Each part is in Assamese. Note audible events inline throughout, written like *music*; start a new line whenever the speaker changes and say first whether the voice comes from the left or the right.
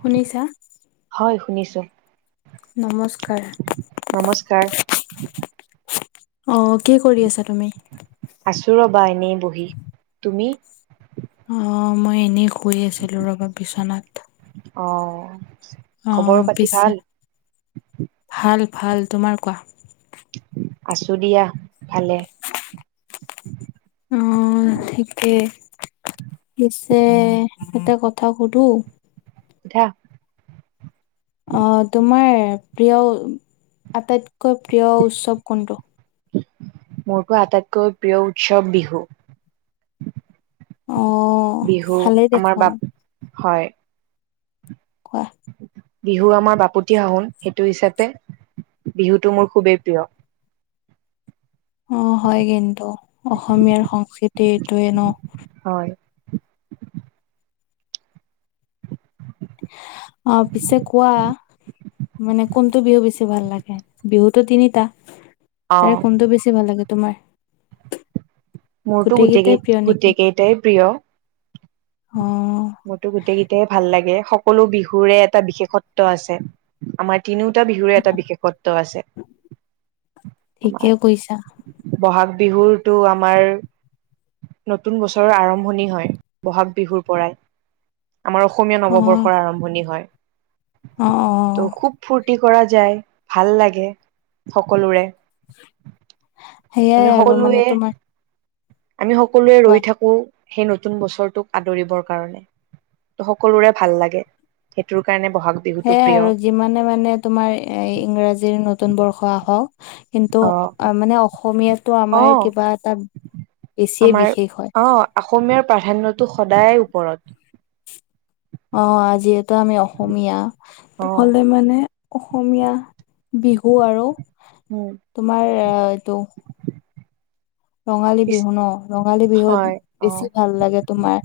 left: শুনিছা?
right: হয় শুনিছোঁ।
left: নমস্কাৰ।
right: নমস্কাৰ।
left: অ কি কৰি আছা তুমি?
right: আছোঁ ৰবা এনেই বহি তুমি।
left: অ মই এনেই শুই আছিলো ৰবা বিছনাত।
right: অ।
left: অ
right: খবৰ পাতি
left: পিছে
right: ভাল
left: ভাল ভাল তোমাৰ। কোৱা?
right: আছোঁ দিয়া ভালেই।
left: অ ঠিকে পিছে এটা কথা সুধোঁ?
right: *inaudible*
left: অ তোমাৰ প্ৰিয় আটাইতকৈ প্ৰিয় উৎসৱ কোনটো?
right: মোৰতো আটাইতকৈ প্ৰিয় উৎসৱ বিহু।
left: অঁ।
right: বিহু আমাৰ বাপ হয়
left: *inaudible*
right: বিহু আমাৰ বাপতিসাহোন সেইটো হিচাপে বিহুটো মোৰ খুবেই প্ৰিয়।
left: অ হয় কিন্তু অসমীয়াৰ সংস্কৃতি এইটোৱে ন।
right: হয়।
left: অ পিছে কোৱা? মানে কোনটো বিহু বেছি ভাল লাগে বিহুটো তিনিটা তাৰে
right: অ'
left: কোনটো বেছি ভাল লাগে তোমাৰ?
right: মোৰতো
left: গোটেই কেইটাই প্ৰিয়
right: গোটেইকেই
left: নেকি?
right: গোটেইকেইটাই প্ৰিয়।
left: অঁ।
right: মোৰতো গোটেইকেইটাইে ভাল লাগে সকলো বিহুৰে এটা বিশেষত্ব আছে আমাৰ তিনিওটা বিহুৰে এটা বিশেষত্ব আছে
left: ঠিকে কৈছা।
right: আমাৰ। বহাগ বিহুটো আমাৰ নতুন বছৰ আৰম্ভণি হয় বহাগ বিহুৰ পৰাই। আমাৰ অসমীয়া
left: অ',
right: নৱবৰ্ষৰ আৰম্ভণি হয়।
left: অ অ।
right: ত' খুব ফুৰ্তি কৰা যায় ভাল লাগে সকলোৰে। আমি
left: সেইয়াই আৰু
right: সকলোৱে
left: মানে তোমাৰ
right: আমি সকলোৱে
left: কোৱা
right: ৰৈ থাকো সেই নতুন বছৰটোক আদৰিবৰ কাৰণে। ত সকলোৰে ভাল লাগে সেইটোৰ কাৰণে ব'হাগ বিহুটো
left: সেয়াই
right: প্ৰিয়
left: আৰু যিমানে মানে তোমাৰ ইংৰাজীৰ নতুন বৰ্ষ আহক কিন্তু
right: অ
left: মানে অসমীয়াটো
right: অ
left: আমাৰ কিবা এটা বেছিয়ে
right: আমাৰ
left: বিশেষ হয়।
right: অ অসমীয়াৰ প্ৰাধান্যটো সদায় ওপৰত।
left: অঁ যিহেতু আমি অসমীয়া, টু
right: অ
left: হ'লে মানে- অসমীয়া বিহু আৰু-
right: হয়।
left: তোমাৰ এইটো- ৰঙালী
right: পিছ
left: বিহু ন, ৰঙালী
right: হয়
left: বিহুত
right: অ
left: বেছি ভাল লাগে তোমাৰ।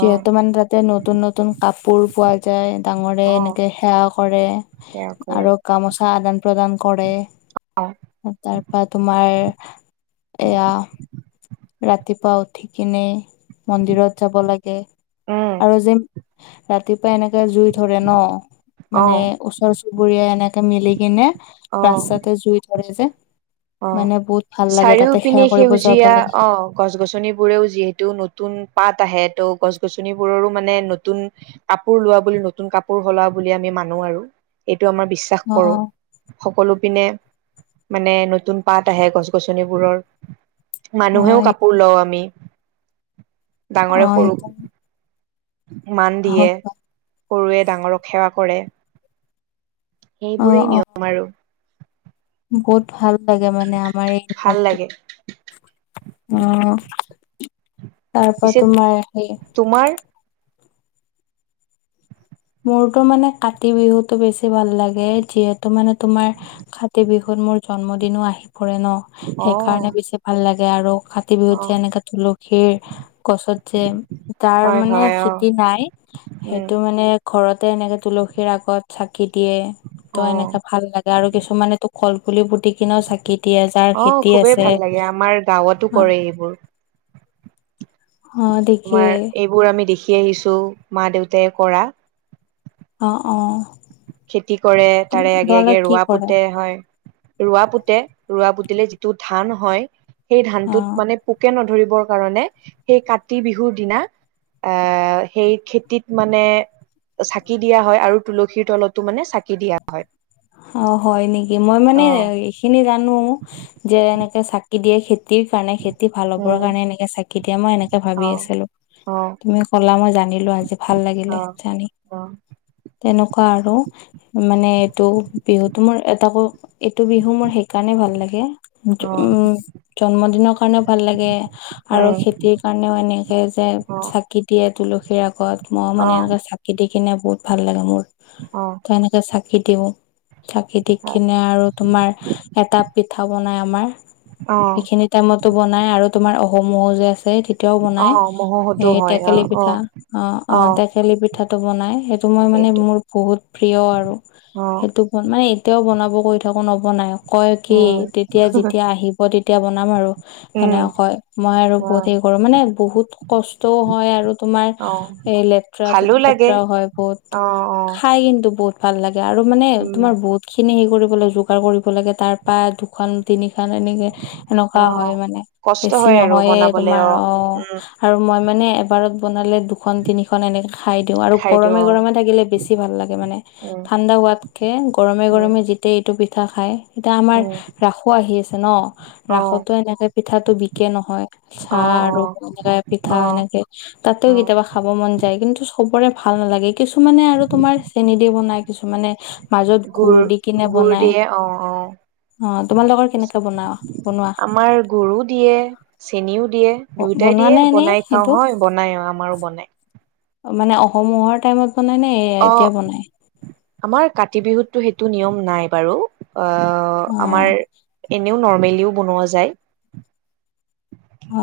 right: অ
left: মানে তাতে নতুন নতুন কাপোৰ পোৱা যায় ডাঙৰে
right: অ
left: এনেকে সেৱা কৰে।
right: সেয়া কৰে।
left: আৰু গামোচা আদান প্ৰদান কৰে,
right: অ
left: তাৰপা তোমাৰ- এয়া ৰাতিপুৱা উঠি কিনেই মন্দিৰত যাব লাগে।
right: উম'।
left: আৰু ৰাতিপুৱা এনেকে জুই ধৰে ন
right: অ
left: মানে, ওচৰ- চুবুৰীয়াই এনেকে মিলি কিনে
right: অ
left: ৰাস্তাতে জুই ধৰে যে।
right: অ
left: মানে বহুত ভাল লাগে তাতে সেৱা কৰিব যাব লাগে।
right: গছ গছনিবোৰেও যিহেতু নতুন পাত আহে ত' গছ গছনিবোৰৰো মানে নতুন- কাপোৰ লোৱা বুলি নতুন কাপোৰ সলোৱা বুলি আমি মানো আৰু, এইটো আমাৰ বিশ্ব- শ্বাস
left: অ
right: কৰোঁ, সকলো পিনে মানে- তুন পাত আহে গছ গছনিবোৰৰ
left: অ
right: মানুহেও কাপোৰ
left: সেইকাৰণে
right: লওঁ আমি।
left: অ
right: ডাঙৰে সৰুক-
left: সেইকাৰণে
right: মান
left: অ
right: দিয়ে সৰুৱে ডাঙৰক সেৱা কৰে। সেইবোৰেই
left: অ
right: নিয়ম আৰু।
left: বহুত ভাল লাগে মানে আমাৰ এই
right: ভাল
left: নিয়মটো।
right: লাগে
left: অঁ তাৰপা
right: পিছে
left: তোমাৰ সেই-
right: তোমাৰ-
left: মোৰতো মানে কাতি বিহুতো বেছি ভাল লাগে, যিহেতু মানে তোমাৰ- কাতি বিহুত মোৰ জন্মদিনো আহি পৰে ন,
right: অ
left: সেইকাৰণে বেছি ভাল লাগে আৰু। কাতি বিহুত
right: অ
left: যে এনেকা তুলসীৰ- গছত যে যাৰ
right: হয়
left: মানে
right: হয় অ
left: খেতি নাই,
right: উম
left: সেইটো মানে- ঘৰতে এনেকে তুলসীৰ আগত চাকি দিয়ে ত
right: অ
left: এনেকে ভাল লাগে। গে আৰু কিছুমানে তো কল পুলি পুতি কিনেও চাকি- দিয়ে যাৰ
right: অ
left: খেতি
right: খুবেই
left: আছে।
right: ভাল লাগে আমাৰ গাঁৱতো
left: অঁ।
right: কৰে এইবোৰ তোমাৰ এইবোৰ আমি দেখি আহিছো মা দেউতাই কৰা।
left: অঁ অঁ।
right: খেতি কৰে তাৰে আগে আগে
left: কি
right: ৰোৱা
left: কৰে
right: পোতে হয়। ৰোৱা পোতে ৰোৱা পুতিলে যিটো ধান হয়, সেই
left: অ
right: ধানটোত মানে- পোকে নধৰিবৰ কাৰণে সেই কাতি বিহুৰ দিনা- এ সেই খেতিত মানে চাকি দিয়া হয় আৰু তুল- খীৰ তলতো মানে চাকি দিয়া হয়।
left: অঁ হয় নেকি? মই
right: অ
left: মানে- সেখিনি জানো, যে এনেকে চাকি দিয়ে খেতিৰ কাৰণে খেত- তি ভাল হ'বৰ
right: উম
left: কাৰণে এনেকে চাকি দিয়ে, মই এনেকে ভাবি
right: অ
left: আছিলো।
right: অ
left: তুমি কলা মই জানিলো আজি ভাল লাগিলে
right: অ
left: জানি।
right: অ
left: তেনেকুৱা আৰু মানে, এইটো বিহুটো মোৰ তাকো- এইটো বিহু মোৰ সেইকাৰণে ভাল লাগে,
right: অ
left: উম জন্মদিনৰ কাৰণেও ভাল লাগে- আৰু
right: উম
left: খেতিৰ কাৰণেও এনেকে যে
right: অ
left: চাকি দিয়ে তুলসীৰ আগত, মই
right: অ
left: মানে এনেকে চা- কি দিকেনে বহুত ভাল লাগে মোৰ।
right: অ।
left: সেনেকে চাকি দিওঁ। চাকি দি
right: অ
left: কিনে আৰু তোমাৰ এটা পিঠা বনাই আমাৰ
right: অ
left: সেইখিনিত টাইমতো বনাই আৰু তোমাৰ অসমহো যে আছে তে তিয়াও
right: অ
left: বনাই
right: মহহতো
left: এই
right: হয় অ
left: টেকেলি
right: অ
left: পিঠা অ অ। টেকেলি পিঠাটো বনাই সেইটো মই মানে মোৰ বহুত প্ৰিয় আৰু
right: অ
left: সেইটো মানে এতিয়াও বনাব কৈ থাকো নবনাই কয় কি
right: উম
left: তেতিয়া যেতিয়া আহি ব তেতিয়া বনাম আৰু।
right: উম
left: সেনেকে কয় মই আৰু
right: অ
left: বহুত হে কৰো মানে বহুত কষ্টও হয় আৰু তোমাৰ
right: অ
left: এ লেতৰা
right: ভালো লাগে
left: লেতৰাও হয় বহুত,
right: অ অ
left: খাই কিন্তু বহুত ভাল লাগে আৰু মানে
right: উম
left: তোমাৰ বহুত খিনি হেৰি কৰিব লাগে যোগাৰ কৰিব লাগে তাৰপৰা দুখন, তিনিখন এনেকে
right: অ
left: সেনেকুৱা হয় মানে
right: কষ্ট
left: বেছি
right: হয় আৰু
left: নহয়ে
right: বনাবলে
left: তোমাৰ অ
right: উম
left: আৰু মই মানে এবাৰত বনালে দুখন তিনিখন এনেকে খাই দিওঁ আৰু
right: খাইতো
left: গৰমে
right: অ
left: গৰমে থাকিলে বেছি ভাল লাগে মানে
right: উম
left: ঠাণ্ডা হোৱাতযে গৰমে
right: উম
left: গৰমে যেতিয়া এইটো পিঠা খায় এতিয়া আমাৰ
right: উম
left: ৰাসো আহি আছে ন
right: অ
left: ৰাসতো এনেকে পিঠাটো বিকে নহয়। চাহ
right: অ অ
left: আৰু এনেকা পিঠা
right: অ
left: এনেকে তাতেও
right: অ
left: কেতিয়াবা খাব মন যায় কিন্তু চবৰে ভাল নালাগে কিছুমানে আৰু তোমাৰ চেনি দি বনাই, কিছুমানে মাজত
right: গুৰ
left: দি কিনে
right: গুৰ
left: বনাই
right: দিয়ে অ অ।
left: অ তোমালোকৰ কেনেকে বনাও বনোৱা
right: আমাৰ গুৰো দিয়ে, চেনিও দিয়ে। দুয়োটাই
left: বনোৱা
right: দিয়ে
left: নে এনেই
right: বনাই খাও
left: সেইটো
right: হয় বনাই আমাৰো বনাই।
left: মানে অসম মহৰ টাইমত বনাই নে
right: অ
left: এতিয়া বনাই
right: আমাৰ কাতি বিহুতটো সেইটো নিয়ম নাই বাৰু অ অ
left: অ
right: আমাৰ এনেও নৰ্মেলিও বনোৱা যায়।
left: অ।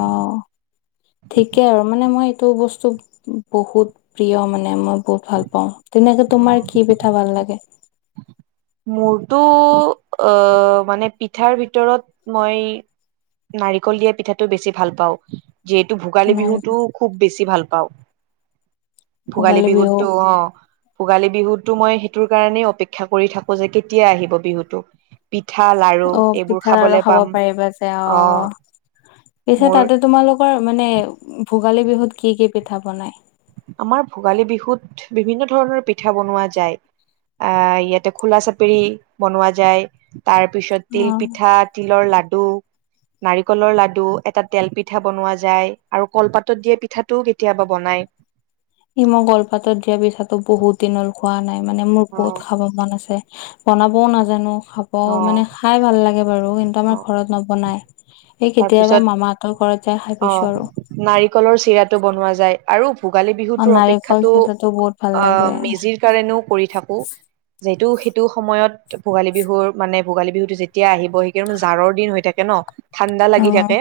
left: ঠিকেই আৰু মানে মই এইটো বস্তু বহুত প্ৰিয় মানে মই বহুত ভাল পাওঁ। তেনেকে তোমাৰ কি পিঠা ভাল লাগে?
right: মোৰটো অ মানে পিঠাৰ ভিতৰত মই নাৰিকল দিয়া পিঠাটো বেছি ভাল পাওঁ। যিহেতু ভোগালী
left: নাৰিকল
right: বিহুটো খুব বেছি ভাল পাওঁ। ভোগালী বিহুতটো অ, ভোগালী বিহুতটো মই সেইটোৰ কাৰণেই অপেক্ষা কৰি থাক কো যে কেতিয়া আহিব বিহুতো। পিঠা, লাৰু
left: অ
right: এইবোৰ
left: পিঠা আৰু
right: খাবলে
left: খাব
right: পাম
left: পাৰিবা যে অ
right: আহ।
left: পিছে তাতে তোমালোকৰ মানে ভোগালী বিহুত কি কি পিঠা বনাই?
right: আমাৰ ভোগালী বিহুত বিভিন্ন ধৰণৰ পিঠা বনোৱা যায়। আহ ইয়াতে খোলা চাপেৰি বনোৱা যায়, তাৰ পিছত
left: অ
right: তিল পিঠা তিলৰ লাডু নাৰিকলৰ লাড়ু, এটা তেল পিঠা বনোৱা যায়, আৰু কলপাতত দিয়া পিঠাটোও কেতিয়াবা বনায়।
left: ই মই কলপাতত দিয়া পিঠাটো বহুত দিন হল খোৱা নাই মানে, মোৰ
right: অ
left: বহুত খাব মন আছে। বনাবও নাজানো, খাব
right: অ
left: মানে খাই ভাল লাগে বাৰু কিন্তু আমাৰ
right: অ',
left: ঘৰত নবনাই। সেই কেতিয়াবা
right: তাৰপিছত
left: মামাহঁতৰ ঘৰত যাই খাই
right: অ
left: পাইছোঁ আৰু।
right: নাৰিকলৰ চিৰাটো বনোৱা যায়। আৰু ভোগালী
left: অ
right: বিহুটোৰ
left: নাৰিকল
right: অপেক্ষাটো
left: চিৰাটো বহুত ভাল
right: অ
left: লাগে
right: মেজিৰ কাৰণেও কৰি থাকো, যিহেতু সেইটো সময়ত ভোগালী বিহুৰ মানে ভোগালী বিহুতো যে এতিয়া আহিব সেইকাৰণ জাৰৰ দিন হৈ থাকে ন ঠাণ্ডা লাগি
left: অ',
right: থাকে,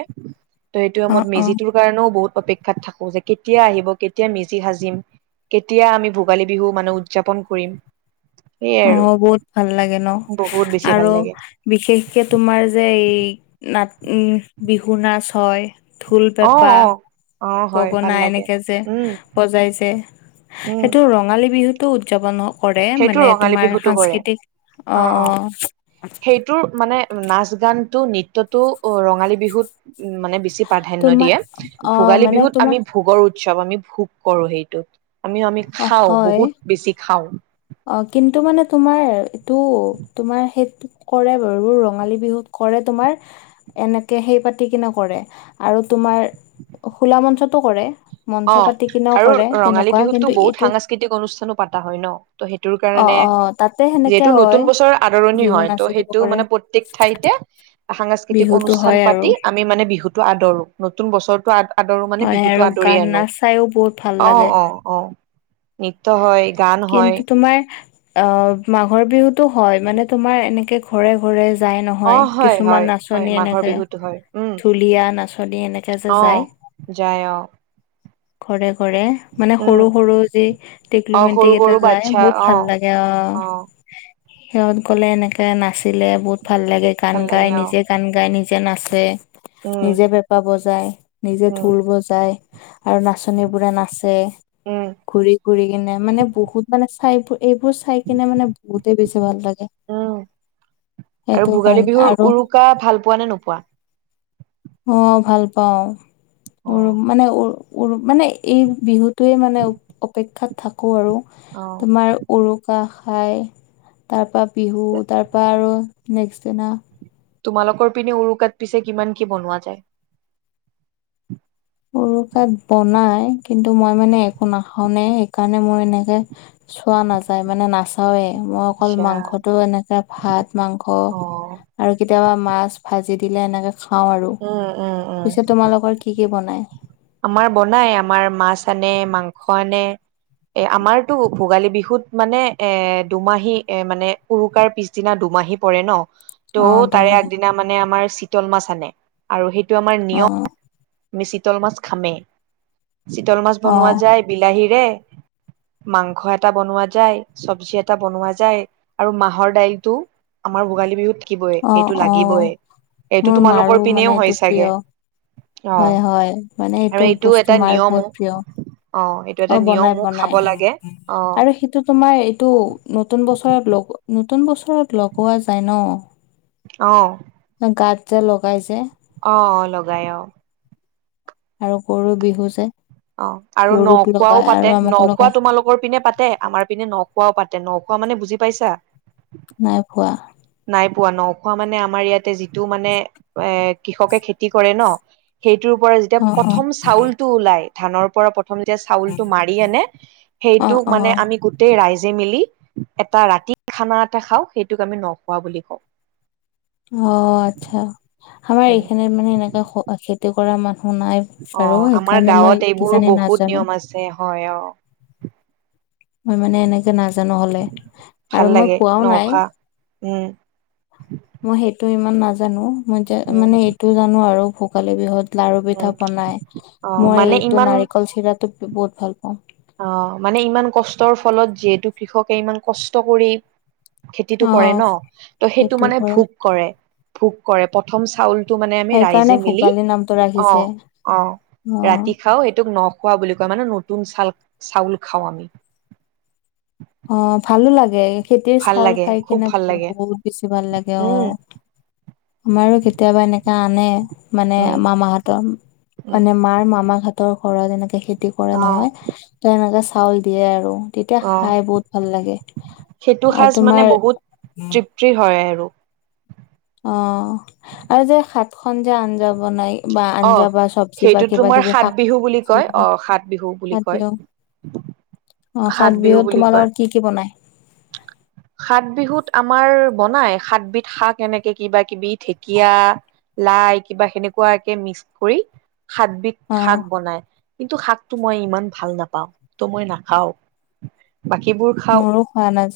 right: ত সেইটো সময়ত
left: অ', অ',
right: মেজিটো কাৰণেও বহুত অপেক্ষাত থাকো যে কেতিয়া আহিব কেতিয়া মেজি সাজিম। কেতিয়া আমি ভোগালী বিহু মানে উদযাপন কৰিম। সেইয়াই
left: অ
right: আৰু
left: বহুত ভাল লাগে ন,
right: বহুত বেছি ভাল
left: আৰু
right: লাগে।
left: বিশেষকে তোমাৰ যে এই না বিহু নাচ হয়। ঢোল
right: অ
left: পেঁপা।
right: অ অ হয় ভাল
left: গগনা
right: লাগে
left: এনেকে যে
right: উম
left: বজাইছে
right: উম
left: সেইটো ৰঙালী বিহুটো উদযাপন কৰে
right: সেইটো
left: মানে
right: ৰঙালী
left: তোমাৰ
right: বিহুটো কৰে
left: সাংস্কৃতিক অ অ
right: সেইটোৰ মানে নাচ গানটো নৃত্যটো ৰঙালী বিহুত উম মানে বেছি প্ৰাধান্য
left: তোমাৰ
right: দিয়ে
left: অ',
right: ভোগালী
left: মানে
right: বিহুত
left: তোমাৰ
right: আমি ভোগৰ উৎসৱ আমি ভোগ কৰোঁ সেইটোত আমি আমি
left: অ',
right: খাওঁ
left: হয়
right: বহুত বেছি খাওঁ।
left: অ কিন্তু মানে তোমাৰ এইটো তোমাৰ সেই কৰে বাৰু ৰঙালী বিহুত কৰে তোমাৰ। এনেকে সেই পাতি কিনে কৰে আৰু তোমাৰ খোলা মঞ্চতো কৰে।
right: অ
left: মঞ্চ পাতি কিনেও
right: আৰু
left: কৰে
right: ৰঙালী
left: তেনেকুৱা
right: বিহুতো
left: কিন্তু
right: বহুত
left: এইটো
right: সাংস্কৃতিক অনুষ্ঠানো পাতা হয় ন। ত' সেইটোৰ
left: অ
right: কাৰণে
left: অ তাতে সেনেকে
right: যিহেতু নতুন
left: হয়
right: বছৰ আদৰণি
left: বিহু
right: হয় ত'
left: নাচে কিবা
right: সেইটো
left: কৰে
right: মানে প্ৰত্যেক ঠাইতেই সাংস্কৃতিক
left: বিহুতো
right: অনুষ্ঠান
left: হয় আৰু
right: পাতি আমি মানে বিহুতো আদৰো নতুন বছৰতো আ আদৰো মানে
left: হয়
right: বিহুটো
left: আৰু
right: কৰি
left: গান
right: আনো
left: নাচ চাইও বহুত ভাল
right: অ
left: লাগে
right: অ অ নৃত্য হয় গান
left: কিন্তু
right: হয়।
left: তোমাৰ আ মাঘৰ বিহুতো হয় মানে তোমাৰ এনেকে ঘৰে ঘৰে যাই
right: অ
left: নহয়
right: হয়
left: কিছুমান
right: হয় হয়
left: নাচনি
right: মাঘৰ
left: এনেকে
right: বিহুতো হয় উম
left: ঢুলীয়া নাচনী এনেকেই
right: অ যায় অ।
left: ঘৰে ঘৰে মানে
right: উম
left: সৰু সৰু যি টিকলো
right: অ
left: মেটি
right: সৰু
left: কেইটা
right: সৰু
left: যাই
right: বাচ্ছা
left: বহুত
right: অ
left: ভাল লাগে
right: অ
left: আৰু। সিহঁত গলে এনেকে নাচিলে বহুত ভাল লাগে
right: ভাল
left: গান
right: লাগে
left: গাই
right: অ
left: নিজেই গান গাই নিজে নাচে
right: উম
left: নিজে পেঁপা বজায় নিজে
right: উম
left: ঢোল বজায়। আৰু নাচনী বোৰে নাচে
right: উম
left: ঘূৰি ঘুৰি কিনে মানে বহুত মানে চাই এইবোৰ চাই কিনে মানে বহুতেই বেছি ভাল লাগে।
right: উম আৰু
left: সেইটো
right: ভোগালী
left: কাৰণে
right: বিহুৰ
left: আৰু
right: উৰুকা ভাল পোৱা নে নোপোৱা?
left: মই ভাল পাওঁ উ
right: অ',
left: মানে উ মানে এই বিহুটোৱে মানে অপেক্ষাত থাকো আৰু
right: অ'।
left: তোমাৰ উৰুকা খাই তাৰপৰা বিহু তাৰপৰা আৰু নেক্সট দিনা
right: তোমালোকৰ পিনে উৰুকাত পিছে কিমান কি বনোৱা যায়?
left: উৰুকাত বনাই কিন্তু মই মানে একো নাখাওঁ নে সেইকাৰণে মোৰ এনেকে চোৱা নাযায় মানে নাচ মই অকল
right: আচ্ছা।
left: মাংসটো এনেকে ভাত মাংস
right: অ',
left: আৰু কেতিয়াবা মাছ ভাজি দিলে এনেকে খাওঁ আৰু।
right: উম, উম, উম।
left: পিছে তোমালোকৰ কি কি বনাই? নাই।
right: আমাৰ বনাই আমাৰ মাছ আনে মাংস আনে। এ আমাৰতো ভোগালী বিহুত মানে এ দুমাহী এ মানে উৰুকাৰ পিছদিনা দুমাহী পৰে ন।
left: অ
right: ত' তাৰে
left: তোমাৰ
right: আগদিনা মানে আমাৰ চিতল মাছ আনে আৰু সেইটো আমাৰ
left: অ
right: নিয়ম। আমি চিতল মাছ খামেই চিতল মাছ
left: অ
right: বনোৱা যায় বিলাহীৰে মাংস এটা বনোৱা যায় চব্জি এটা বনোৱা যায় আৰু মাহৰ দাইল টো আমাৰ ভোগালী বিহুত থাকিব
left: অ
right: সেইটো
left: অ
right: লাগিবই এইটো
left: মোৰ মাৰো
right: তোমালোকৰ
left: মানে
right: পিনেও
left: এইটো
right: হয়
left: প্ৰিয়
right: চাগে। অ
left: হয় হয়, মানে এইটো বস্তু মাৰ বহুত প্ৰিয়।
right: অঁ এইটো
left: অ
right: এটা নিয়মো খাব লাগে, অঁ।
left: টো তোমাৰ এইটো নতুন বছৰত লগ নতুন বছৰত লগোৱা যায় ন।
right: অঁ'।
left: গাত যে লগাই যে।
right: অঁ অঁ লগাই অঁ।
left: আৰু গৰু বিহু যে।
right: অঁ আৰু
left: গৰুক
right: ন-খোৱাও
left: লগাই আৰু
right: পাতে,
left: আমাকো
right: ন-খোৱা
left: লগাই
right: তোমালোক- কৰ পিনে পাতে আমাৰ পিনে নখোৱাও পাতে, নখোৱা মানে বুজি পাইছা?
left: নাই খোৱা।
right: নাই পোৱা, নখোৱা মানে আমাৰ ইয়াতে যিটো মানে এ কৃষকে খেতি কৰে ন- সেইটোৰ পৰা যেতিয়া
left: অ অ
right: প্ৰথম চাউল টো ওলাই, ধানৰ পৰা প্ৰ- প্ৰথম যেতিয়া চাউলটো মাৰি আনে,
left: অ
right: সেইটো
left: অ
right: মানে আমি গোট- টেই ৰাইজে মিলি এটা ৰাতিৰ খানা এটা খাওঁ, সেইটোক আমি নখোৱা বুলি কওঁ।
left: অ আৎচ্ছা, আমাৰ
right: উম
left: এইখিনিত মানে এনেকোৱা হ খেত- তি কৰা মানুহ নাই
right: অ
left: বাৰু,
right: আমাৰ
left: সেইকাৰণে
right: গাঁৱত
left: মই
right: এইবোৰ
left: কিজানি
right: বহুত
left: নাজানো।
right: নিয়ম আছে হয় অ
left: মই মানে এনেকে নাজানো হলে। আৰু
right: ভাল
left: মই
right: লাগে
left: পোৱাও নাই
right: নখোৱা, উম।
left: মই সেইটো ইমান নাজানো, মই যে
right: উম
left: মানে এইটো জানো আৰু ভোগালী বিহুত- লাৰু
right: উম
left: পিঠা বনাই,
right: অ
left: মই
right: মানে
left: এইটো
right: ইমান
left: নাৰিকল চিৰাটো বহুত ভাল পাওঁ।
right: অঁ মানে ইমান কষ্টৰ ফলত যিহেতু কৃষকে ইমান কষ্ট কৰি- খেতিটো
left: অ
right: কৰে ন, ত সেইটো মানে ভোগ কৰে ভোগ কৰে প্ৰথম চাউল- টো মানে আমি
left: সেইকাৰণে
right: ৰাইজে মিলি
left: ভোগালী নামটো
right: অঁ
left: ৰাখিছে
right: অঁ
left: অ
right: ৰাতি খাওঁ এইটোক ন- খোৱা বুলি কয়, মানে নতুন চাল চাউল খাওঁ আমি।
left: অঁ ভালো লাগে। খেতিৰ
right: ভাল
left: চাউল
right: লাগে
left: খাই
right: খুব
left: কিনে
right: ভাল লাগে
left: বহুত বেছি ভাল লাগে অঁ।
right: উম
left: আমাৰো কেতিয়াবা এনেকা আনে মানে
right: উম
left: মামা হঁত- তম,
right: উম
left: মানে মাৰ মামা হতৰ ঘৰত এনেকে খেতি কৰে
right: অ
left: নহয়। তেনেকে চাউল দিয়ে আৰু তেতিয়া-
right: অ
left: খাই বহুত ভাল লাগে, আৰু তোমাৰ-
right: পুষ্টি হয় আৰু।
left: অঁ আৰু যে হাত খন যে আঞ্জা বনাই- বা
right: অ
left: আঞ্জা বা চব্জি বা
right: সেইটো
left: কিবা
right: তোমাৰ
left: কিবি
right: সাত
left: শাক
right: বিহু বুলি
left: পাচলি
right: কয় অ
left: বনাই-
right: সাত বিহু বুলি কয়
left: অঁ সাত
right: বিহু
left: বিহুত
right: বুলি কয়
left: তোমালোকৰ কি কি বনাই?
right: সাত বিহুত আমাৰ বনাই সাতবিধ শাক এনেকে কিবা কিবি ঢেকীয়া- লাই কিবা সেনেকুৱাকে মিক্স কৰি সাতবিধ-
left: অ
right: শাক বনাই, কিন্তু শাকটো মই ইমান ভাল নাপাওঁ ত মই নাখাওঁ। বাকীবোৰ- খাওঁ
left: মোৰো খোৱা নাযায়।